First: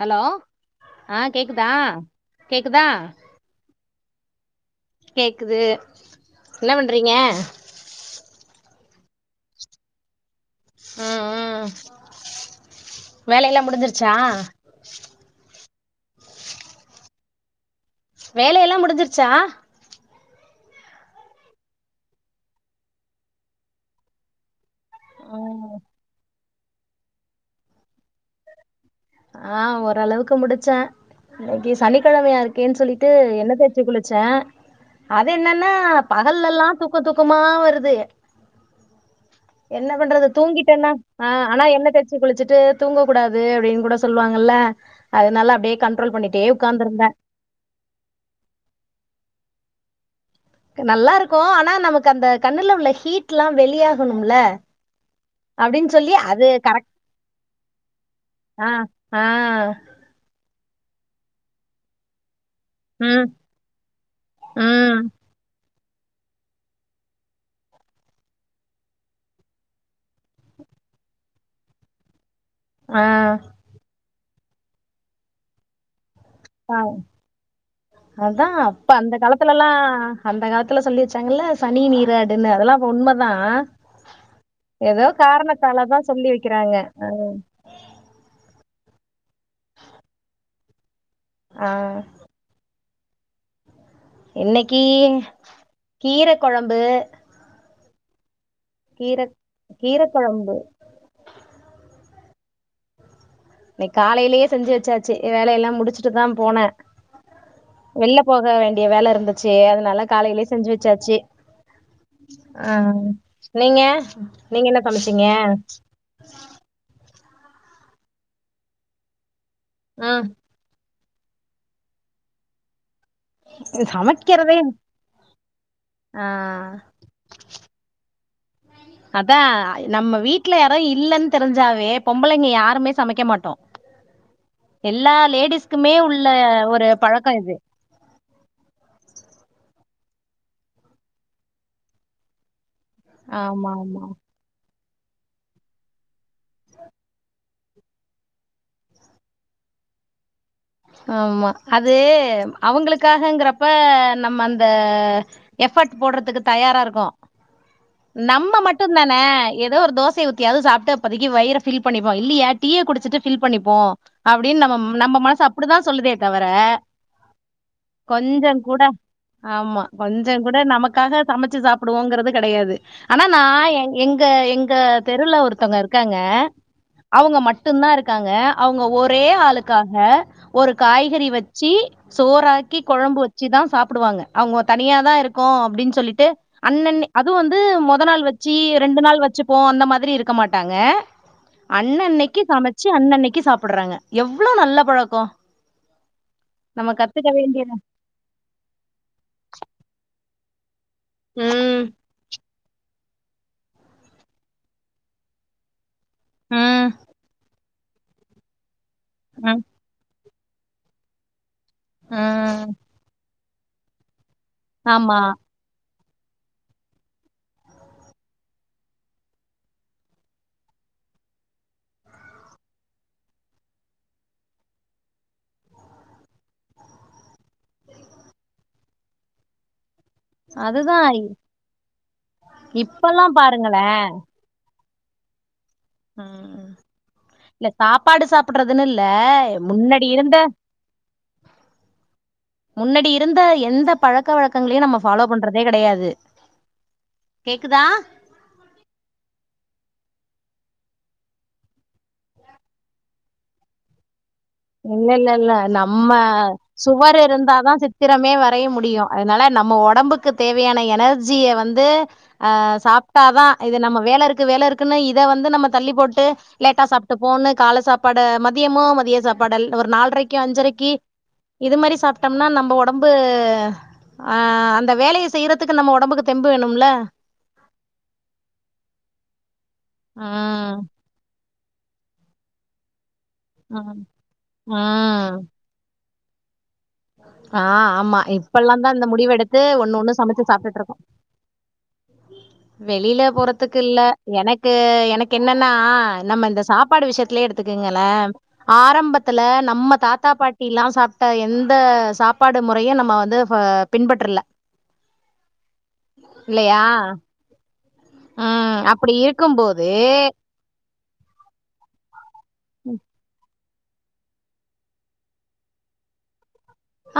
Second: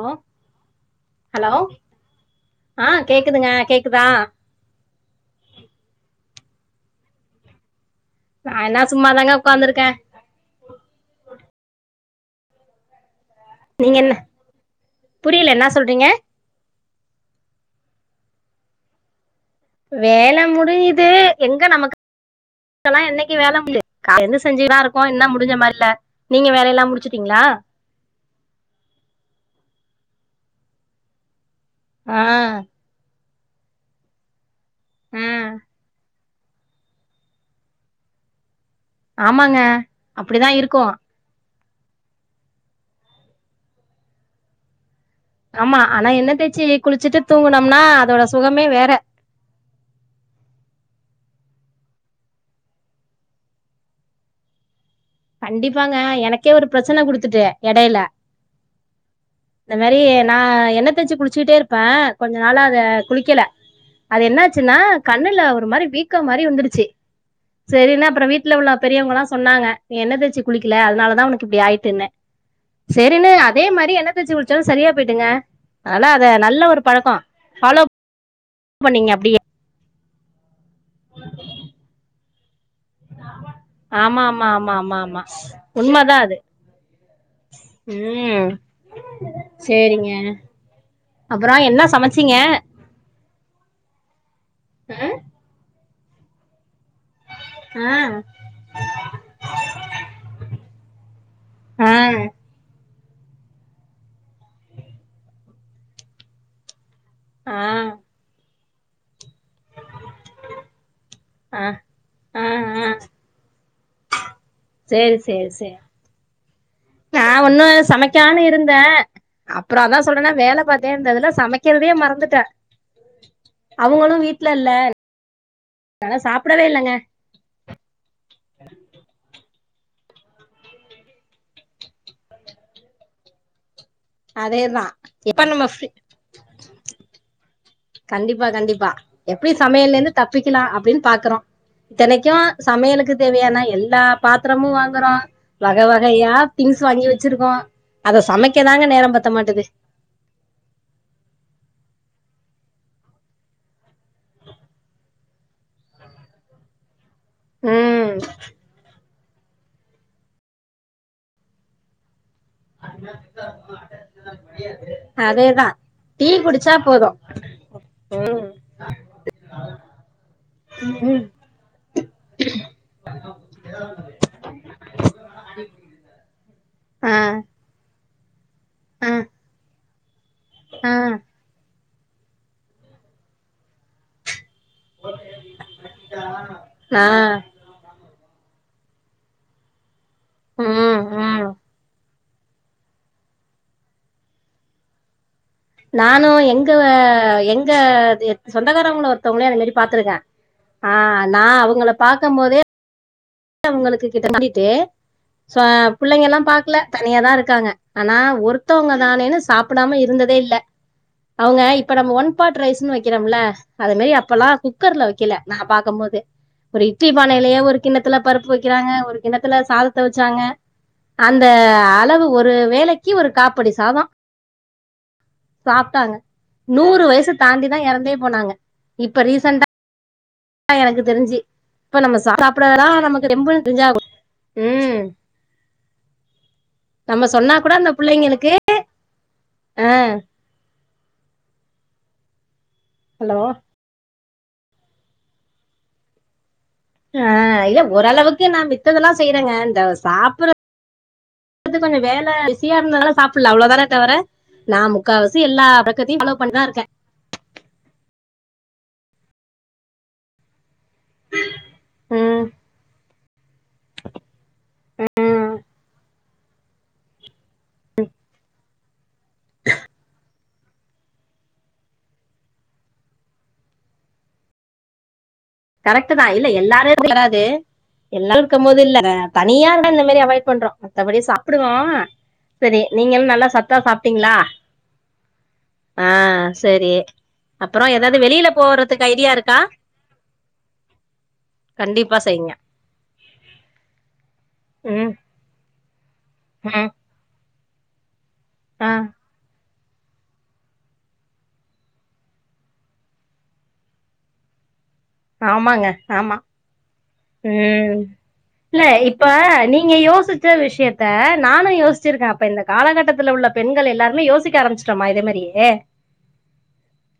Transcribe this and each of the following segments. Hello ஆ hello கேக்குதா கேக்குதா ஆ கேக்குதுங்க கேக்குதா கேக்குது என்ன பண்றீங்க நான சும்மாதாங்க உக்காந்துருக்கே ம் ம் வேலையெல்லா முடிஞ்சிருச்சா புரில என்ன சொல்றீங்க வேலையெல்லா முடிஞ்சிருச்சா வேல முடிஞ்சுது எங்க நமக்கு தல்லாம் என்னைக்கு வேல முடியுது காலைருந்து செஞ்சுதாம் இருக்கோம் என்ன முடிஞ்ச ம் மாருல்ல நீங்க வேலையெல்லாம் முடிச்சுட்டீங்களா ஆ ஓரளவுக்கு முடிச்சேன் இன்னைக்கி ஆ சனிக்கெழமையா இருக்கேன் சொல்லி ட்டு என்ன தேச்சு குளிச்ச ஆ அது என்னன்னா பகல்லெல்லாம் தூக்க துக்கம்மா வருது ஆமாங்க என்ன பண்றது அப்டிதா இருக்கு தூங்கிட்டேனா அ ஆனா என்ன தெச்சு குளிச்சுட்டு தூங்க கூடாது அப்டின்னு கூட சொல்லுவாங்கல்ல அதனால அப்டியே கண்ட்ரோல் பண்ணிட்டே ஒக்காந்துருந்தேன் தூங்குனம்னா அதோட சுகமே வேற நல்லாருக்கும் ஆனா நமக்கு அந்த கண்ணுல உள்ள ஹீட்ல்லா வெளியாகணும்ல அப்படின்னு கண்டிப்பாங்க சொல்லி அது எனக்கே ஒரு கரெக்ட் பிரச்சன குடுத்துட்டு எடையில ஆ ஆஹ் இந்த மாரி நா எண்ண தேச்சு குளிச்சுட்டே இருப்ப கொஞ்ச நாளா அத ம் குளிக்கல அது என்னாச்சுன்னா ம் கண்ணுல ஒரு மாரி வீ க்க மாரி வந்துருச்சு செரினா அப்ற வீட்ல உள்ள பெரியவங்கல்லா சொன்னாங்க என்ண தேச்சு குளிக்கல அதனாலதா உனக்கு இப்டி ஆயிட்டுனே ஆ சேரின்னு அதே மாரி என்ன சேச்சு குடிச்சாலு சரியா போயிட்டுங்க அதா அத நல்ல ஒரு பழக்கோ ஃபாலோ அதா அப்ப பண்ணீங்க அந்த அப்டியே காலத்துலல்லா அந்த காலத்துல சொல்லி வச்சாங்கல்ல சனி வீர என்ன அதெல்லா உண்மதா ஆமா ஆமா ஆமா ஆமா ஏதோ ஆமா காரணத்தாலதா சொல்லி வெக்கறாங்க ஆ உம் சேரிங்க அப்பறோ ஆ என்ன சமச்சீங்க இன்னிக்கீ கீர கொழம்பு ஆ கீர கீர கொழம்பு அ னே காலைலயே செஞ்சு வச்சாச்சு வேல எல்லா முடிச்சிட்டு தா போன ஆ வெள்ள போக வேண்டிய வேல இருந்துச்சு அதனால காலைலயே செஞ்சு வச்சாச்சி ஆ ஆ நீங்க நீங்க என்ன சேரி சமைச்சீங்க சேர் சே நா ஒன்னு சமைக்கானு இருந்த அப்றோ அதா ம் சொல்றேன்னே வேல பாத்தே இருந்ததுல்ல சமைக்கிறதே மறந்துட்ட அவங்களு வீட்ல சமைக்கிறதே இல்ல அதா ஆ சாப்டவே இல்லங்க அதா நம்ம வீட்ல யாரா இல்லன் தெரிஞ்சாவே பொம்பளைங்க யாருமே சமைக்க மாட்டோ அதேதா எல்லா எப்ப நம்ம ஃப்ரீ லேடிஸ்குமே உள்ள ஒரு பழக்க இது கண்டிப்பா கண்டிப்பா எப்டி சமையலந்து தப்பிக்லா அப்டின் பாக்குறோ இத்தனைக்கும் சமையலுக்கு தேவையான ஆமா எல்லா ஆமா பா த்ரமு வாங்றோ வக வகையா திங்ஸ் வாங்கி வச்சிருக்கோ அத சமைக்கதாங்க நேரம் பத்த மாட்டது ஆமா அது அவங்களுக்காகங்கிறப்ப நம்ம அந்த எஃபர்ட் போட்றதுக்கு தயாரா இருக்கொ ம் நம்ம மட்டுந்தா ன ஏதோ ஒரு தோசைய ஊத்தியாது சாப்ட்டு இப்பதைக்கு வைர ஃபில் பண்ணிப்போ இல்லியா டீய குடிச்சிட்டு ஃபில் பண்ணிப்போ அப்டின் நம் நம்ம மனசு அதேதா அப்டுதா சொல்லுதே டீ தவர குடிச்சா போது ம் கொஞ்சங்கூட ஆமா கொஞ்சங்கூட நமக்காக ம் சமச்சு சாப் புடுவோங்றது கடையாது ஆனா நா எ எங்க எங்க தெருல ஒருத்தோங்க இருக்காங்க ஆ அவுங்க மட்டுந்தா இருக்காங்க அவுங்க ஆ ஒரே ஆளுக்காக ஒரு ஆ காய்கறி வை சி சோறாக்கி கொழம்பு வெச்சுதா சாப்புடுவாங்க அவங்க தனியாதா இருக்கோ அப்டின் சொல்லிட்டு அன்னன் அது ஆ வந் து மொத நாள் வெச்சி ரெண்டு நாள் வச்சுப்போ அந்த மாதிரி இருக் க ம் மாட்டாங்க ம் அன்னன்னைக்கு சமைச் சி அன்னன்னைக்கு சாப்பிடறாங்க எவ்ளொ நல்ல பழக்கோ நானு எங்க எங்க வேண்டியது. சொந்தக்காரங்கள ஒருத்தவங்களையு அது மாரி பாத்துருக்கே ஆ நா ம். அவங்கள பாக்கம் போதே அவங்களுக்கு கிட்ட மாட்டிட்டு ச பிள்ளைங்கெலா பாக்கல ம். தனியாதா இருக்காங்க ஆனா ஒருத்தவுங்க தானேன்னு ம். சாப்பிடாம இருந்ததே இல்ல அவங்க இப்ப நம்ம ஒன் பாட் ம். ரைஸ்ன்னு வெக்கிறமல்ல அது மாரி அப்பெல்லா குக்கர்ல ஆமா. வெக்கல நா பாக்கும் போது ஒரு இட்லி பானைலயே ஒரு கிண்ண த்துல பருப்பு வெக்கறாங்க ஒரு கிண்ணத்துல சாதத்த வெச்சாங்க அந்த அளவு ஒரு வேலைக்கு ஒரு காப்படி சாதொ சாப்ட்டாங்க நூறு வயச தாண்டிதா எறந்தே போனாங்க இப்ப ரீசண்டா எனக்கு அதுதான் தெரிஞ்சு இப்ப நம்ம சாப்பறதெல்லா இப்பல்லா நமக்கு ரெம்ப பாருங்களே தெரிஞ்சாகு ம் ம் நம்ம சொன்னா இல்ல கூட அந்த சாப்பாடு புள்ளைங்களுக்கு சாப்படுறதுன்னு இல்ல ஆ முன்னடி இருந்த முன்னடி ஹலோ இருந்த எந்த பழக்க வழக்கங்களையு நம்ம ஃபாலோ பண்றதே கெடையாது ஆ ஏ கேக்குதா ஓரளவுக்கு நா மித்ததெல்லா செய்யறங்க இந்த சாப்பற து கொஞ்ச வேல பிசியா இருந்தனால சாப்பல்ல அவ்ளதான தவர இல்ல இல்ல இல்ல நம்ம பண்ணிதா இருக்கே சுவர் இருந்தாதா சி த்திரமே வரைய முடியு அதனால நம்ம ஒடம்புக்கு தேவையான எனர்ஜிய வந்து ம் ஆ சாப் ட்டாதா இது நம்ம வேல இருக்கு வேல இருக்குன்னு இத வந்து நம்ம தள்ளி போட்டு லேட்டா சாப்ட்டு போன்னு கால சாப்பாடு மதியமு மதிய சாப்பாட ஒரு நால்ரைக்கு அஞ்சரைக்கு இது மாரி சாப்ட்டம்னா நம்ம ஒடம்பு அ அந்த வேலைய செய்ற கரெக்ட்டுதா இல்ல எல்லாரையு வராது எல்லா இருக்கும் போது இல்ல தனியா இருந்தா இந்த மாரி அவாய்ட் பண்றோ ம் மத்தபடி சா ப்டுவோ செரி நீங்கெலா நல்லா சத்தா ம் சாப்ட்டிங்ளா ம் ஆ செரி ஆ ஆமா இப்பெல்லாந்தா இந்த ஐடியா இருக்கா முடிவெடுத்து ஒண்ணு ஒண்ணு சமைச்சு சாப்ட்டுட்ருக்கோ கண்டிப்பா செய்ங்க வெளில போறதுக்கில்ல எனக்கு ம் எனக்கு என்னன்னா நம்ம இந்த ம் சாப்பாடு விஷயத்துலே எடுத்துக்கங்களே ஆ ஆரம்பத் துல நம்ம தாத்தா பாட்டி எல்லா சாப்ட்ட எந் த சாப்பாடு முறையு நம்ம வந்து பின்பற்றுல ஆமாங்க ஆமா இல்லையா ம் ம் இல்ல அப்டி இப்ப இருக்கும்போது நீங்க யோசிச் ச விஷயத்த நானு யோசிச்சிருக்கே அப்ப இந்த காலகட்டத்துல உள்ள பெண்கள் எல்லாருமே யோசிக்க ஆரம்பிச்சுட்டோமா இதே மாரியே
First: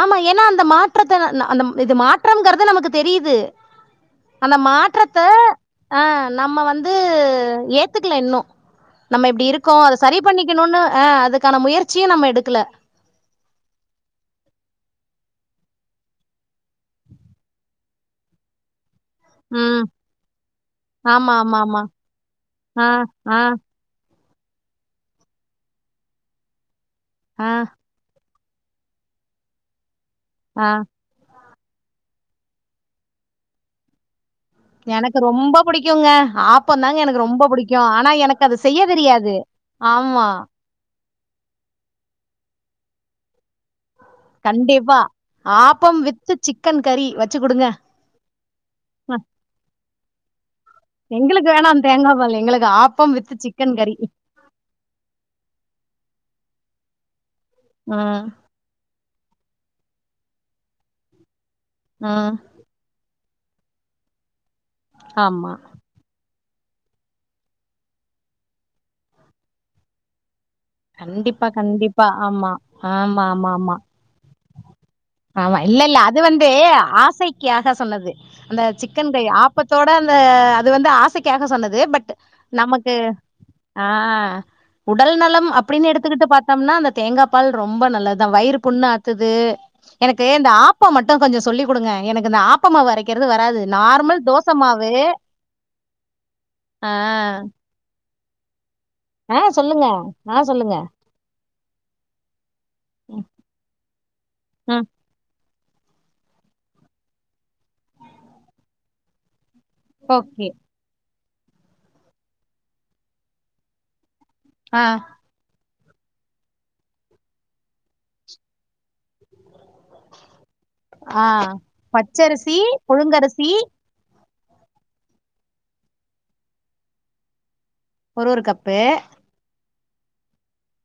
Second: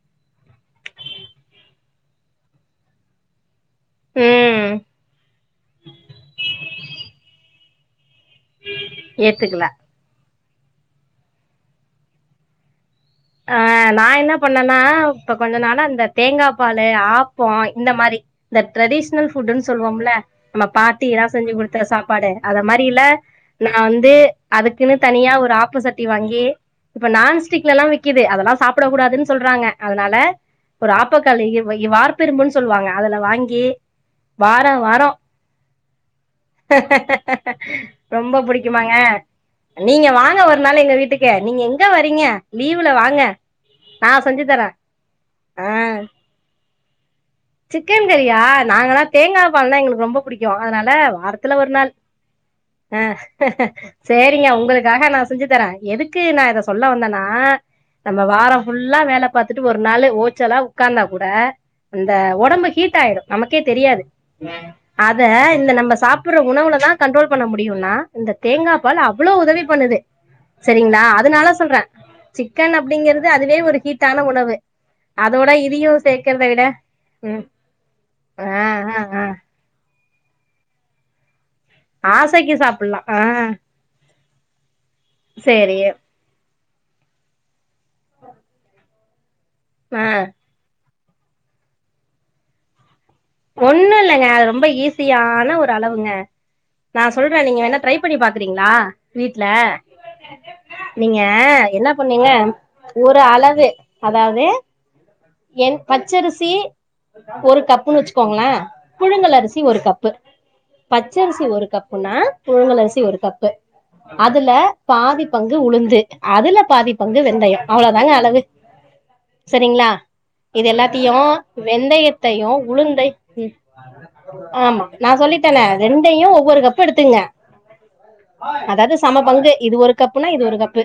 ஆமா ஏன்னா அந்த மாற்றத்த அந்த இது மாற்றம்ங்குரது நமக்கு தெரிது அந்த ம் மாற்றத்த ஆ நம்ம வந்து ஏத்துக்கல இன்னு நம்ம இப்டி ஏத்துக்கல இருக்கோ அத சரி பண்ணிக்கணுனு ஆ அதுக்கான முயற்சியு நம்ம எடுக்கல ஆ நா என்ன பண்ணனா இப்ப கொஞ்ச நாளா இந்த தேங்கா பாலு ஆப்போ இந்த மாரி இந்த ட்ரெடிஷனல் ஃபுட்டுன் ம் சொல்வமல்ல நம்ம பாட்டி எல்லா ஆமா செஞ்சு ஆமா ஆமா குடுத்த சாப்பாடு அத ஆ மாரிலா ஆ நா வந்து அதுக்குன்னு தனியா ஒரு ஆப்ப சட்டி வாங்கி இப்ப ஆ நான்ஸ்டிக் எல்லா விக் விக்குது அதெல்லா சாப்ட கூடாதுன் சொல்றாங்க அதனால ஆ ஒரு ஆப்பக்கல்லு இ இ வார்ப்பு இரும்புன் சொல்வாங்க அதுல வாங்கி வாரோ வாரோ எனக்கு ரொம்ப புடிக்குங்க ஆப்பந்தாங்க எனக்கு ரொம்ப புடிக்கு ஆனா ரொம்ப எனக்கு அது புடிக் செய்ய க்குமாங்க தெரியாது நீங்க ஆமா வாங்க ஒரு நாள் எங்க வீட்டுக்கு நீங்க எங்க வரீங்க லீவ்வுல வாங்க நா செஞ்சி தரே கண்டிப்பா அ ஆப்பம் வித்து சிக்கன் கறி வச்சு குடுங்க சிக்கன் கறியா நாங்களா ம் தேங்கா பால்னா எங்களுக்கு ரொம்ப புடிக்கு அதனால எங்களுக்கு வாரத்துல வேணா ஒரு நாள் தேங்கா பால் எங்களுக்கு அ ஆப்பம் வித்து செ சிக்கன் கறி சேரிங்க உங்களுக்காக நா செஞ்சு தர எதுக்கு நா இத சொல்ல வந்தன்னா நம்ம ம் வாரோ ஃபுல்லா வேல பாத்துட்டு ஒரு நாளு ஓச்சலா உக்காந்தா கூட அந்த ம் ஒடம்பு ஹீட் ஆய்டு நமக்கே தெரியாது அத ஆமா இந்த நம்ம சாப் சாப்புட்ற உணவுல தா கண்ட்ரோல் பண்ண முடியுன்னா இந்த தேங்கா பால் அவ்ளோ உதவி பண்ணுது சரிங்ளா கண்டிப்பா அதுனால சொல்ற கண்டிப்பா ஆமா சிக்கன் ஆமா அப்டிங்கிறது ஆமா அதுவே ஆமா ஒரு ஹீட்டான உணவு அதோட ஆமா இதையு இல்லல்ல அது சேக்கறத வந்து விட ம் ஆசைக்காக சொன்னது ஆ அந்த ஆ சிக்கன் ஆ கை ஆப் ப்பத்தோட அந்த அது வந்து ஆசைக்காக சொன்னது பட் ஆசைக்கு நமக்கு சாப்புட்லா ஆ அ உடல் நலம் சேரி அப்டின்னு எடுத்துக்கிட்டு பாத் த்தம்னா அந்த தேங்கா பால் ரொம்ப நல்லதா வயிறு புண்ணு ஆத்துது ஆ எனக்கு இந்த ஆப் ப்பம் மட்டு கொஞ்சோ சொல்லி குடுங்க எனக்கு இந்த ஆப் ஒண்ணு இல்லங்க அது ரொம்ப மாவு ஈஸியான ஒரு அளவுங்க ஆ நா சொல்ற நீங்க வேனா ட்ரை பண்ணி பாக்குறீங்ளா அ சொல்லுங்க அ நீங்க என்ன பண்ணீங்க ஒரு அளவு அதாவது ம் என் பச்சரிசி ஒரு கப்புன்னு வச்சுக்கோங்கள புழுங்கல் அரிசி சி ஒரு கப்பு ஓகே பச்சரிசி ஒரு கப்புன்னா புழுங்கல் அரிசி ஒரு கப்பு அதுல ஆ பாதி பங்கு உளுந்து அதுல பாதி பங்கு வெந்தயோ அவ்வளோதாங்க அளவு சரிங்ளா இது எல்லாத்தயு ஆ வெந்தயத்தையு பச்சரிசி உளுந்தை புழுங்கரிசி ம் ஆமா நா சொல்லித்தன ரெண்டையு ஒவ்வொரு கப்பு எடுத்துங்க ஒரு ஒரு கப்பு அதாது சம பங்கு இது ஒரு கப்புன்னா இது ஒரு கப்பு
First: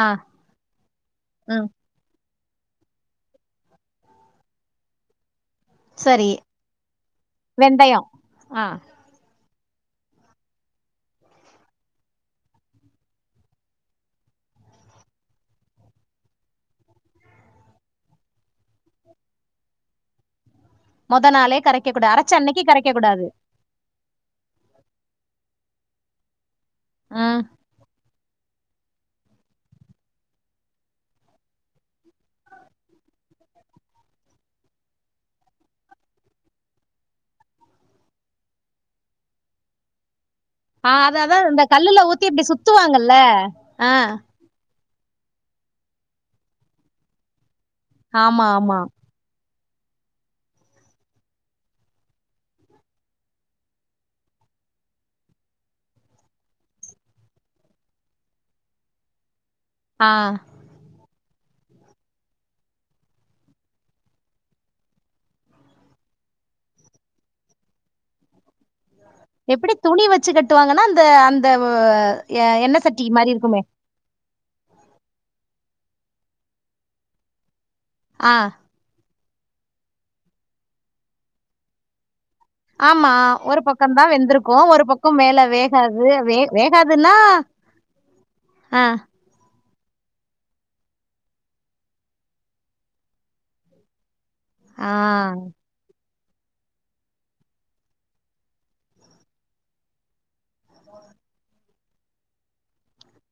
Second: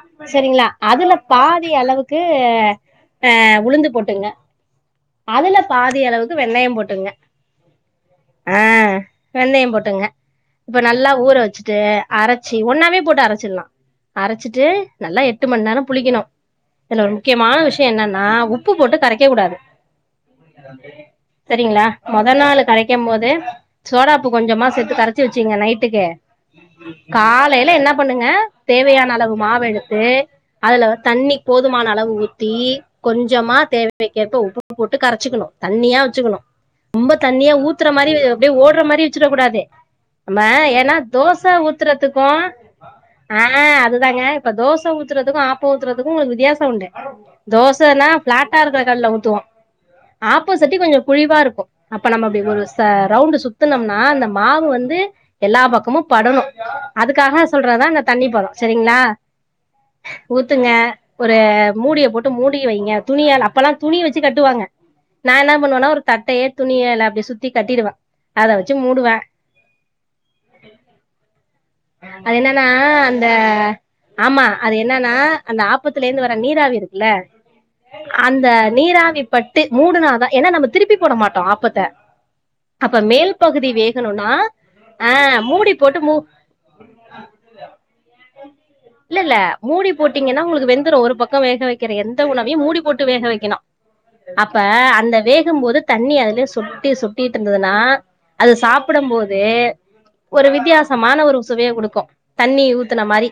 ஆ செரிங்ளா அதுல ம் பாதி அளவுக் கு அ உளுந்து போட்டுங்க அதுல பாதி அளவு சரி க்கு வெண்ணயம் போட்டுங்க வெந்தயோ அ ஆ வெந்தயோ போட்டுங்க இப்ப நல்லா ஊர வச்சுட்டு அரச்சி ஒன்னாவே போட்டு அரச்சிட்லா அரச்சிட்டு நல்லா எட்டு மண் நேரோ புளிக்கணு இதுல ஒரு முக்கியமான விஷயோ என்னன்னா உப்பு போட்டு கரைக்க கூடாது மொத நாளே சரிங்களா கரைக்க கூடாது மொத அரைச்ச நாளு அன்னைக்கு கரைக்க கரைக்கும் கூடாது போதே சோடாப்பு கொஞ்சமா சேத்து கரச்சு வச்சுங்க நைட்டுக்கு ஆ காலைல என்ன பண்ணுங்க தேவையான அளவு மாவெடுத்து அதுல தண்ணி போதுமான அளவு ஊத்தி கொஞ்சமா தேவைக்கேற்ப்ப உப்பு போட்டு கரச்சுக்கணு தண்ணியா வச்சுக்கணு ரொம்ப தண்ணியா ஊத்துற மாரி அப்டியே ஓடுற மாரி வச்சுடக் கூடாது நம்ம ஆ ஏனா அத அதா தோச இந்த கல்லுல ஊத்துறதுக்கு ஊத்தி இப்டி சுத்துவாங்கல்ல அ ஆ அதுதாங்க இப்ப தோச ஊத்துறதுக்கு ஆப்போ ஊத்துறதுக்கு உங்களுக்கு வித்யாசோ உண்டு தோசன்னா ஆமா ஃப்ளட்டா ஆமா இருக்கிற கல்லுல ஊத்துவோ ஆப்போ சட்டி கொஞ்சோ குழிவா இருக்கு அப்ப நம்ம அப்டி ஒரு சா ரவுண்ட் சுத்தனோம்னா அந்த மாவு வந்து எல்லா பக்கமும் படனு அதுக்காக சொல்றதா இந்த தண்ணி பதொ சரிங்களா ஆ ஊத்துங்க ஒரு மூடிய போட்டு மூடி வைங்க துணியல அப்பல்லா துணி வச்சு கட்டுவாங்க நா என பண்ணுவன்னா ஒரு தட்டயே துணியலா அப்டி சுத்தி கட்டிடுவே அத வச்சு மூடுவே எப்டி துணி வச்சு கட்டுவாங்கன்னா அந்த அந்த அது என்னன்னா என்ன சட்டி அந்த மாரி இருக்குமே ஆமா அது என்னன்னா அந்த ஆப்பத்துல இருந்து வர நீராவி இருக்குல்ல ஆ அந்த நீராவி பட்டு மூடுனாதா ஏன்னா நம்ம திருப்பி போட மாட்டோ ஆப்பத்த அப்ப ஆமா மேல் ஒரு பகுதி பக்கதா வேகணும்னா வெந்திருக்கு ஒரு பக்கோ ஆ மேல மூடி போட்டு வேகாது மூ வே வேகாதுன்னா ஆ இல்ல இல்ல மூடி போட்டீங்கன்னா உங்களுக்கு வெந்துரு ஒரு பக்க வேக வெக்கிற எந்த உணவையு மூடி போட்டு வேக வெக்கணு அப்ப ஆ அந்த வேகம் போது தண்ணி அதுலயே சொட்டி சொட்டிட்டு இருந்ததுன்னா அது சாப்படம் போதே ஒரு வித்தியாசமான ஒரு சுவய குடுக்கு தண்ணி ஊத்தன மாரி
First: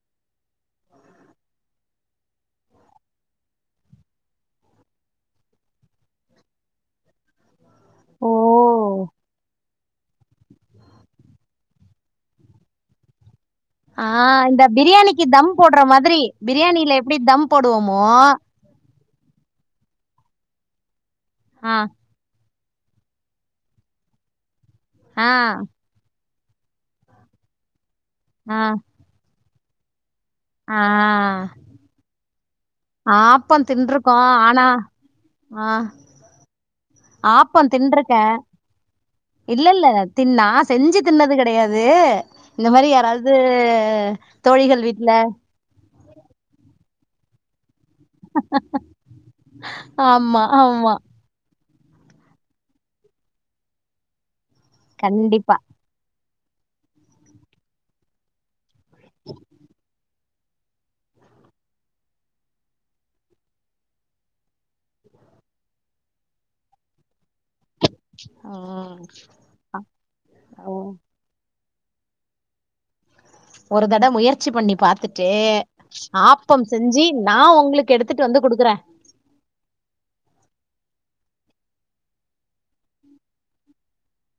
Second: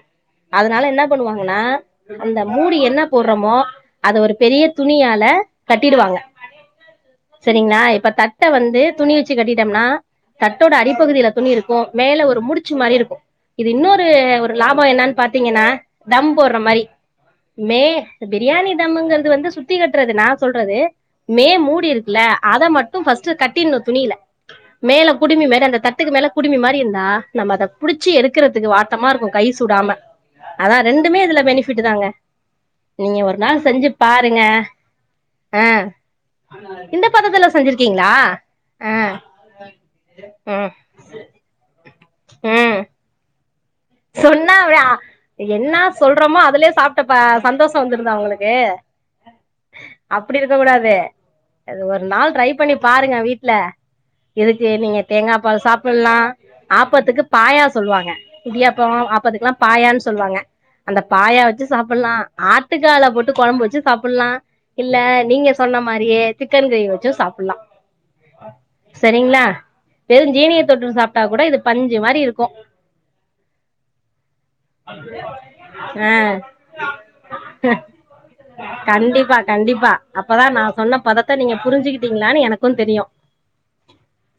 அதனால என்ன பண்ணுவாங்ஹன்னா அந்த மூடி என்ன போடுறோமோ அத ஒரு பெரிய துணியால கட்டிடுவாங்க சரிங்களா இப்ப ஓ தட்ட வந்து துணி வச்சு கட்டி ம்னா தட்டோட அடிப்பகுதியில துணி இருக்கு மேல ஒரு முடிச்சு மாரி இருக்கு இது ஆ இன்னொரு ஒரு இந்த லாப என்னன்னு பிரியாணிக்கு தம் பாத்தீங்கன்னா போடுற மாதிரி தம் போடுற மாரி பிரியாணில எப்டி தம் மே போடுவோமோ பெரிய பிரியாணி தம்ங்கறது வந்து சுத்தி கட்டுறது நா சொல்றது மே ஆ மூடி இருக்கு லா அதை மட்டும் ஃப்ஸ்ட் கட்டிடனு துணியில மேல ஆ குடிமி மேரிஅந்த தட்டுக்கு மேல குடுமி மாரி இருந்தா நம்ம அத புடிச்சு ஆ எடுக்கறதுக்கு வாட்டமா இருக்கு கை சூடாம அதா ஆ ரெண்டுமே இதுல பெனிபிட் தாங்க நீங்க ஒரு நாள் ஆப்பம் செஞ்சு தின்றுருக்கோ பாருங்க ஆ இந்த பதத்துல ஆப்பொ செஞ்சிருக்கீங்களா தின்னுடுருக்கே ஆ இல்ல இல்ல தின் நா ம் செஞ்சு தின்னது கிடையாது இந்த ம் மாரி யாராவது தோழிகள் வீட்ல என்னா சொல்றோமோ அதுலே சாப் ப சந்தோஷ வந்திருந்தா உங்களுக்கு அப்டி ஆமா இருக்க ஆமா கூடாது அது ஒரு நாள் ட்ரை பண்ணி பாருங்க வீட்ல இதுக்கு நீங்க தேங்கா கண்டிப்பா பால் சாப் ப்பலா ஆப்பத்துக்கு பாயா சொல்லுவாங்க இடியாப்போ ஆப்பதுக்கல்லா பாயான்னு சொல்லுவாங்க அந்த பாயா வச்சு சாப்பட்லா ஆட்டுக்கால போட்டு கொழம்பு வச்சு சாப்பட்லா இல்ல நீங்க சொன்ன மாரியே சிக்கன் கிரேவி வச்சு சாப்பிட்ல்லா ம் சரிங்களா வெறு ஜீனிய ஓ தொட்டுட்டு சாப்ட்டா கூட இது பஞ்சு மாரி இருக்கு ஒரு தடவ முயற் ச் சி பண்ணி பாத்துட்டு ஆ ஆப்பம் செஞ்சு நா உங்களுக்கு எடுத்துட்டு வந்து கொடுக்குறே கண்டிப்பா கண்டிப்பா அப்பதா நா சொன்ன பதத்தை நீங்க புரிஞ்சுகிட்டீங்களான்னு எனக்கு தெரியு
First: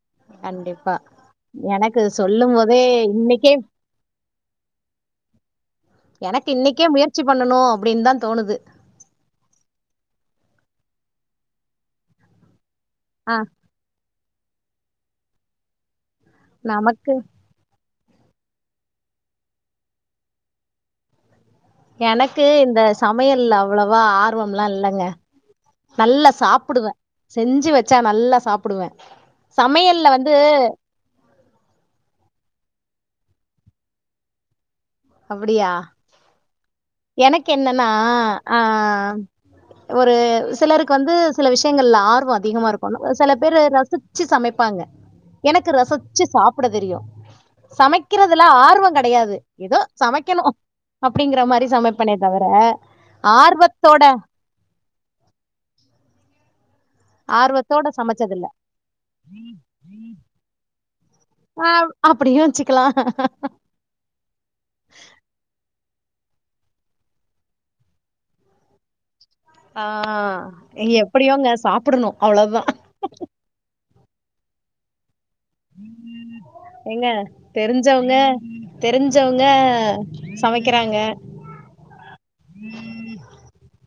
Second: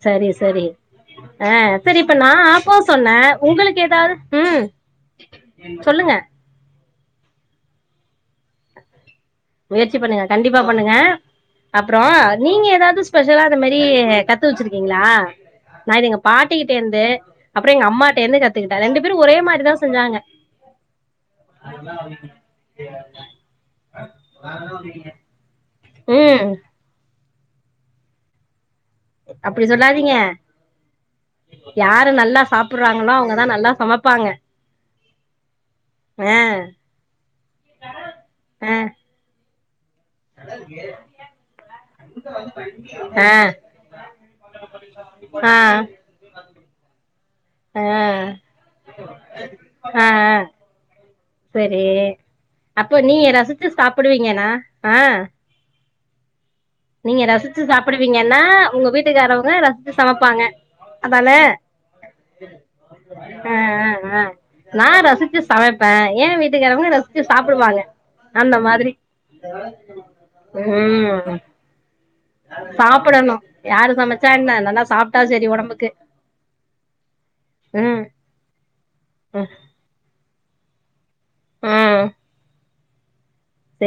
சரி சரி கண்டிப்பா ஆ சரி எனக்கு இப்ப நா சொல்லும் ஆப்போ போதே சொன்னே இன்னைக்கே உங்களுக்கு ம் சொல்லுங்க எனக்கு இன்னைக்கே முயற்சி பண்ணணு அப்டின்னு தா தோணுது முயற்சி பண்ணுங்க கண்டிப்பா பண்ணுங்க அப்ரோ நீங்க ஏதாது ஆ ஸ்பெஷலா அத மாதி திரி கத்து வச்சிருக்கீங்களா நா இது எங்க பாட்டிக்கிட்டே இருந்து நமக்கு அப்டியே எங்க அம்மாட்ட இருந்து கத்துக்கிட்டே ரெண்டு பேரு ஒரே மாரிதா செஞ்சாங்க எனக்கு இந்த சமையல் அவ்வளவா ஆர்வம்ல்லாம் இல்லங்க நல்லா ம் சாப்பிடுவே செஞ்சு வச்சா நல்லா சாப்பிடுவேன் அப்டி சமையல்ல சொல்லாதீங்க வந்து யாரு நல்லா சாப்பிடுறாங்களோ அவங்கதா நல்லா சமைப்பாங்க அப்படியா ஆ எனக்கு என்னன்னா ஆ ஒரு சிலருக்கு வந்து சில விஷயங்கள்ல ஆர்வம் அதிகமா இருக்கும் சில ஆ பேரு ரசிச்சு சமைப்பாங்க ஆ எனக்கு ரச ச்சு சாப்பிட தெரியும் ஆ சமைக்கிறதுல ஆர்வோ கெடையாது ஏதோ ஆ ஆ சமைக்கணும் அப்டிங்கற மாரி செரி சமைப்பனே தவர ஆர்வத்தோட ன்னா ஆ நீங்க ரசிச்சு ஆர்வத்தோட சாப்பிடுவீங்கன்னா சமைச்சதில்ல உங்க வீட்டுக்காரவங்க ரசிச்சு சமைப்பாங்க அதானே ஆ அப்டியு வச்சுக்கலா ஆ ஆ ஆ நா ரசிச்சு சமைப்பேன் ஏ வீட்டுக்காரவங்க ரசிச்சு சாப்பிடுவாங்க அந்த மாதிரி ம் சாப்பிடணும் அவ்வள சாப்பிடணும் யாரு சமைச்சா என்ன நல்லா சாப்ட்டா சரி ஒட எங்க ம் தெரிஞ்சவங்க தெரிஞ்சவங்க ம் சமைக்கிறாங்க ம் செ